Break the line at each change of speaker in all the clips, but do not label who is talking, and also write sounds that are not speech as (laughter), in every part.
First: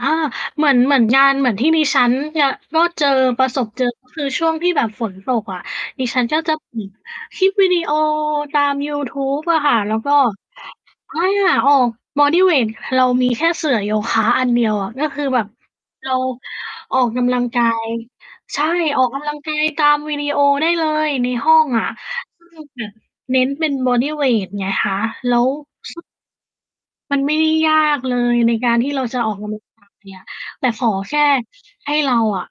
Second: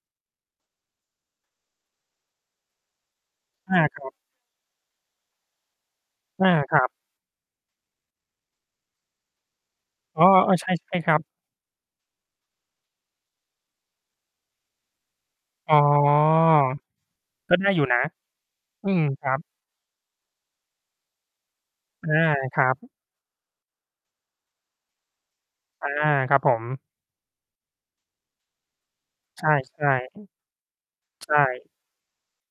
อา เหมือน เหมือน งาน เหมือนที่ดิฉัน จ ก็เจอ ประสบ
อ
เ
า
จอ
ค
ก
ร
็
ับ
คือช่วงที่แบบฝนตกอะ ดิฉันก็
อา
จะ
ค
อื
รั
ม
บ
คลิปวิดีโอตามยูทูบอะค่ะ แล้วก็
อ้อ เออ ใช่ ๆ คร
อ
ับ
า ออกบอดีเวต เรามี แค่เสื่อโยคะอันเดียวอะ ก็คือแบบ
อ๋อ
เราออกกำลัง
ก็
ก
ไ
า
ด้อยู่
ย
นะ
ใช่
อื
อ
ม
อกก
ค
ำ
ร
ล
ั
ัง
บ
กายตามวิดีโอได้เลยในห้องอะ
อา
ก็ค
ค
ือ
รั
แบ
บ
บเน้นเป็นบอดีเวตไงคะ แล้ว
อา
ซ
ครับผม
มันไม่ได้ยากเลย ในการที่เราจะออก
ใช
ก
่
ำลังกาย อะ แต่ขอแค่
ๆ ใช่
ให้เราอะ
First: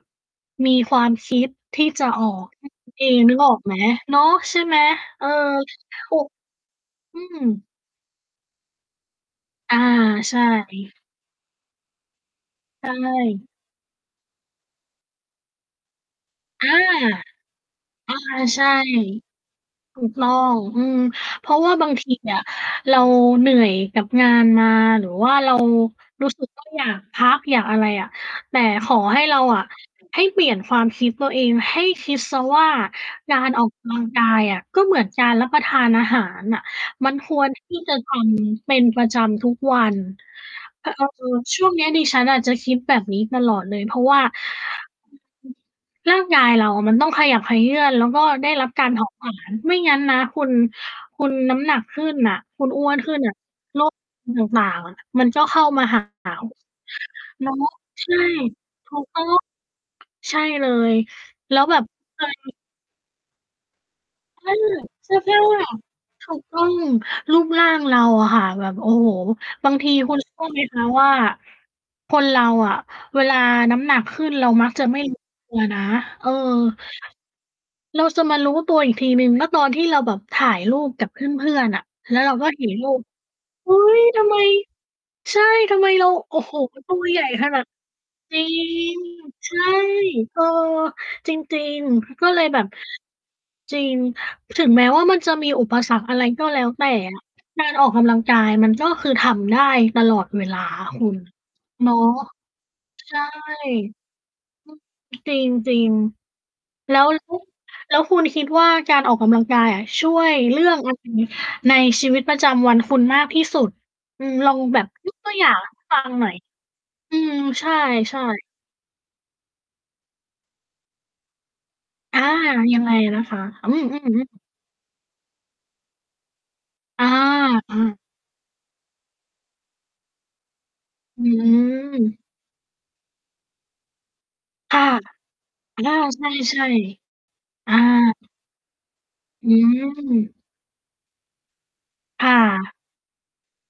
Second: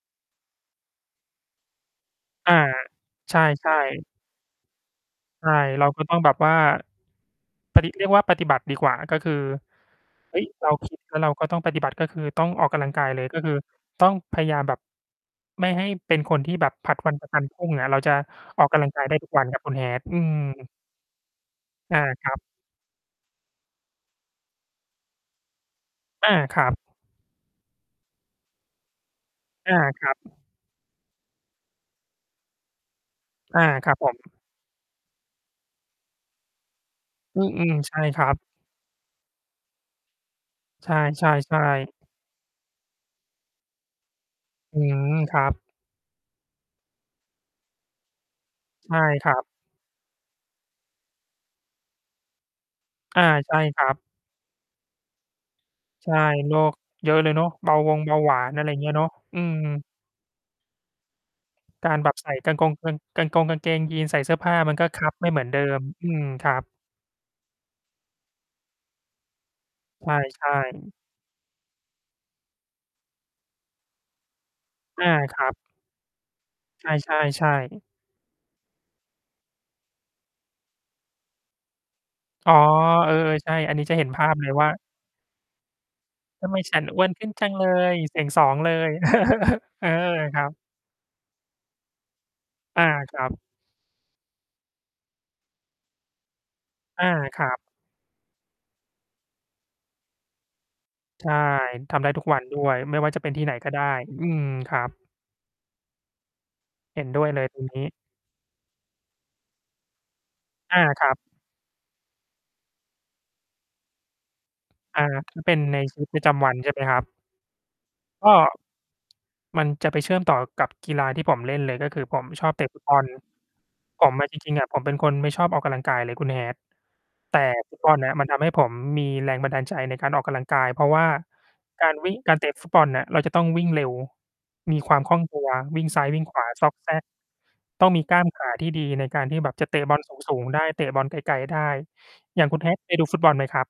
มีความคิด ที่จะออก
อา
แค่นั้น เอง
ใ
น
ช
ึกออกไห
่
ม
ๆ
เนาะ ใช่ไหม? เออ
ใช่ เราก็
โอ
ต้
้
องแบบว่า
อืม
พอดีที่เรียกว่าปฏิบัติดีกว่า ก็คือ
อา
เ
ใช
ฮ้ย! เรา ค
่
ิด แล้วเราก็ต้องปฏิบัติ ก็คือต้องออกก
ใช
ำลังกายเลย ก็
่
คือต้องพยายามแบบ ไม่ให้เป็นคนที่
อ
แบ
า
บผลัดวันประกั
อ
นพรุ่ง อ่า เราจะ
ะฮะ ใ
อ
ช
อ
่
กกำลังกายได้ทุกวันครับคุณ
ถู
Hat
ก
อื
ต้อง
ม
อือ เพราะว่าบาง
อา
ที
ครั
อะ
บ
เราเหนื่อยกับงานมา หรือว่าเรา รู
อ
้
า
สึก
ค
ว
ร
่า
ับ
อยาก พักอยากอะไรอะ แต่ขอให้เราอะ
อา ครั
ให้
บ
เปลี่ยนความคิดตัวเอง ให้คิดเสียว่า การ
อ
อ
า
อกก
คร
ำ
ั
ล
บ
ัง
ผ
กา
ม
ยอะก็เหมือนการ รับประทานอาหารน่ะ มันค
อื
ว
อ
ร
อื
ท
ม
ี่จ
ใช
ะ
่
ท
ครับ
ำ เป็นประจำทุกวัน แต่เผ
ใ
อ
ช
ิญช
่
่วงเนี้ย
ๆ
ด
ๆ
ิฉันน่ะ จะคิดแบบนี้ตลอดเลย เพราะว่า
อื
อ
ม ครั
อือ
บ
ร่างกายเราอะมันต้องขยับเขยื้อน แล้วก็ได้รับกา
ใ
ร
ช
เ
่
ผาผ
ค
ล
ร
า
ับ
ญ ไม่งั้นนะคุณ คุณน้ำหนักขึ้นน่ะ คุณอ้วนขึ้
อ
น
า
น่ะ
ใช่ค
โร
รั
ค
บ
อ ต่าง ๆ อะมันก็เข้ามา หา
ใช่ โรคเยอะเลยเนา
เน
ะ
าะ
เบาวง
ใ
เ
ช
บ
่
าหวาน อะไรเง
ถ
ี้ย
ู
เนา
ก
ะ
ต้อง
อืม
ใช่เลย แล้วแบบ
การแบบ
เค
ใส่ก
ย
างกงกาง กางกงกางเกงยีนส์ ใส่เสื้อ
เอ
ผ
อ
้ามันก็ค
เ
ั
สื
บ
้อ
ไม่
ผ้
เห
า
มือนเดิม อืม
ถูก
คร
ต
ั
้อ
บ
ง รูปร่างเราอะค่ะ แบบ โอ้โฮ บางที
ใ
คุณ เชื่อ
ช่
ไหม คะ
ๆ
ว่า คนเราอะเวลาน้ำหนักขึ้นเรามักจะไม่
อา
รู้
ครั
ต
บ
ัวนะ เออ
ใช่ ๆ ใช่
เราจะมารู้ตัวอีกทีหนึ่ง ก็ตอนที่เราแบบถ่ายรูปกับเพื่อน ๆ น่ะ แล้วเราก็
อ๋อ
เห็นรูป
เออ ๆ ใช่
"อ
อ
ุ
ั
๊
นนี้จะ
ย
เห็นภ
ท
า
ำไ
พ
ม"
เลยว่า
ใช่ "ทำไมเรา โอ้
"ทำ
โฮ
ไมฉัน
ตั
อ้
ว
วน
ใหญ
ข
่
ึ้นจ
ข
ัง
นา
เล
ด"
ย?" เสียง
จร
ส
ิ
องเลย
ง ใช่
(chuckles) เออ ค
เออ
รับ
จริง ๆ ก็เลยแบบ
อา ครับ
จริง ถึงแม้ว่ามันจะมีอุปสรรค อะไรก็แล้วแต่
อา
อะ
ครับ
การออกกำลังกาย มันก็คือทำได้ตลอดเวลา คุณ
ใช่
เนา
ท
ะ
ำได้ทุกวันด้วย ไม่ว่
ใ
า
ช
จะ
่
เป็นที่ไหนก็ได้ อืม ครับ
อือ จริง จริง แล้
เห็
ว
นด้วยเลยทีนี้
แล้วคุณคิดว่า การออกกำลังกายอะ ช่วยเรื่อ
อ
ง
า
อะไร
ครับ
ในชีวิตประจำวันคุณมากที่สุด? อืม ลองแบบ
อ่า
ยกตัว
มั
อ
น
ย่
เ
า
ป็น
ง
ใ
ใ
น
ห้
ช
ฟ
ี
ั
วิต
ง
ปร
ห
ะ
น
จ
่อย
ำวันใช่ไหมครับ?
อืม ใช่
ก็
ๆ
มันจะไปเชื่อมต่อกับกีฬาที่ผมเล่นเลย ก็คือ
อ
ผ
า
มชอบเตะ
ย
ฟ
ั
ุ
ง
ต
ไง
บอล
นะคะ? อืม ๆ อื
ผ
อ
ม
ฮึ
อะ จริง ๆ อะ ผมเป็นคนไม่ชอบออกกำลังกายเลยคุณ Hat
อา
แต่
อ
ฟุต บ
า
อลเนี่ย มันทำให้ผมมีแรงบันดาลใจในการออกกำลังกาย เพราะว่า
อื
การ วิ
ม
่ง การเตะฟุตบอลอะ เราจะต้องวิ่งเร็ว
ค
มี
่ะ
ความคล่องตัว
อ
วิ่ง
า
ซ้าย ว
ใ
ิ่งขวา
ช่
ซอกแซก
ๆ อา
ต้องมีกล้ามขาที่ดีในการที่
อ
แบ
ื
บจะ เตะ บอลส
ม
ูง ๆ ได้ เตะบอลไกล ๆ ได้
ค่
อย่างคุณ
ะ
Hat เคยดูฟุตบอลไหมครับ?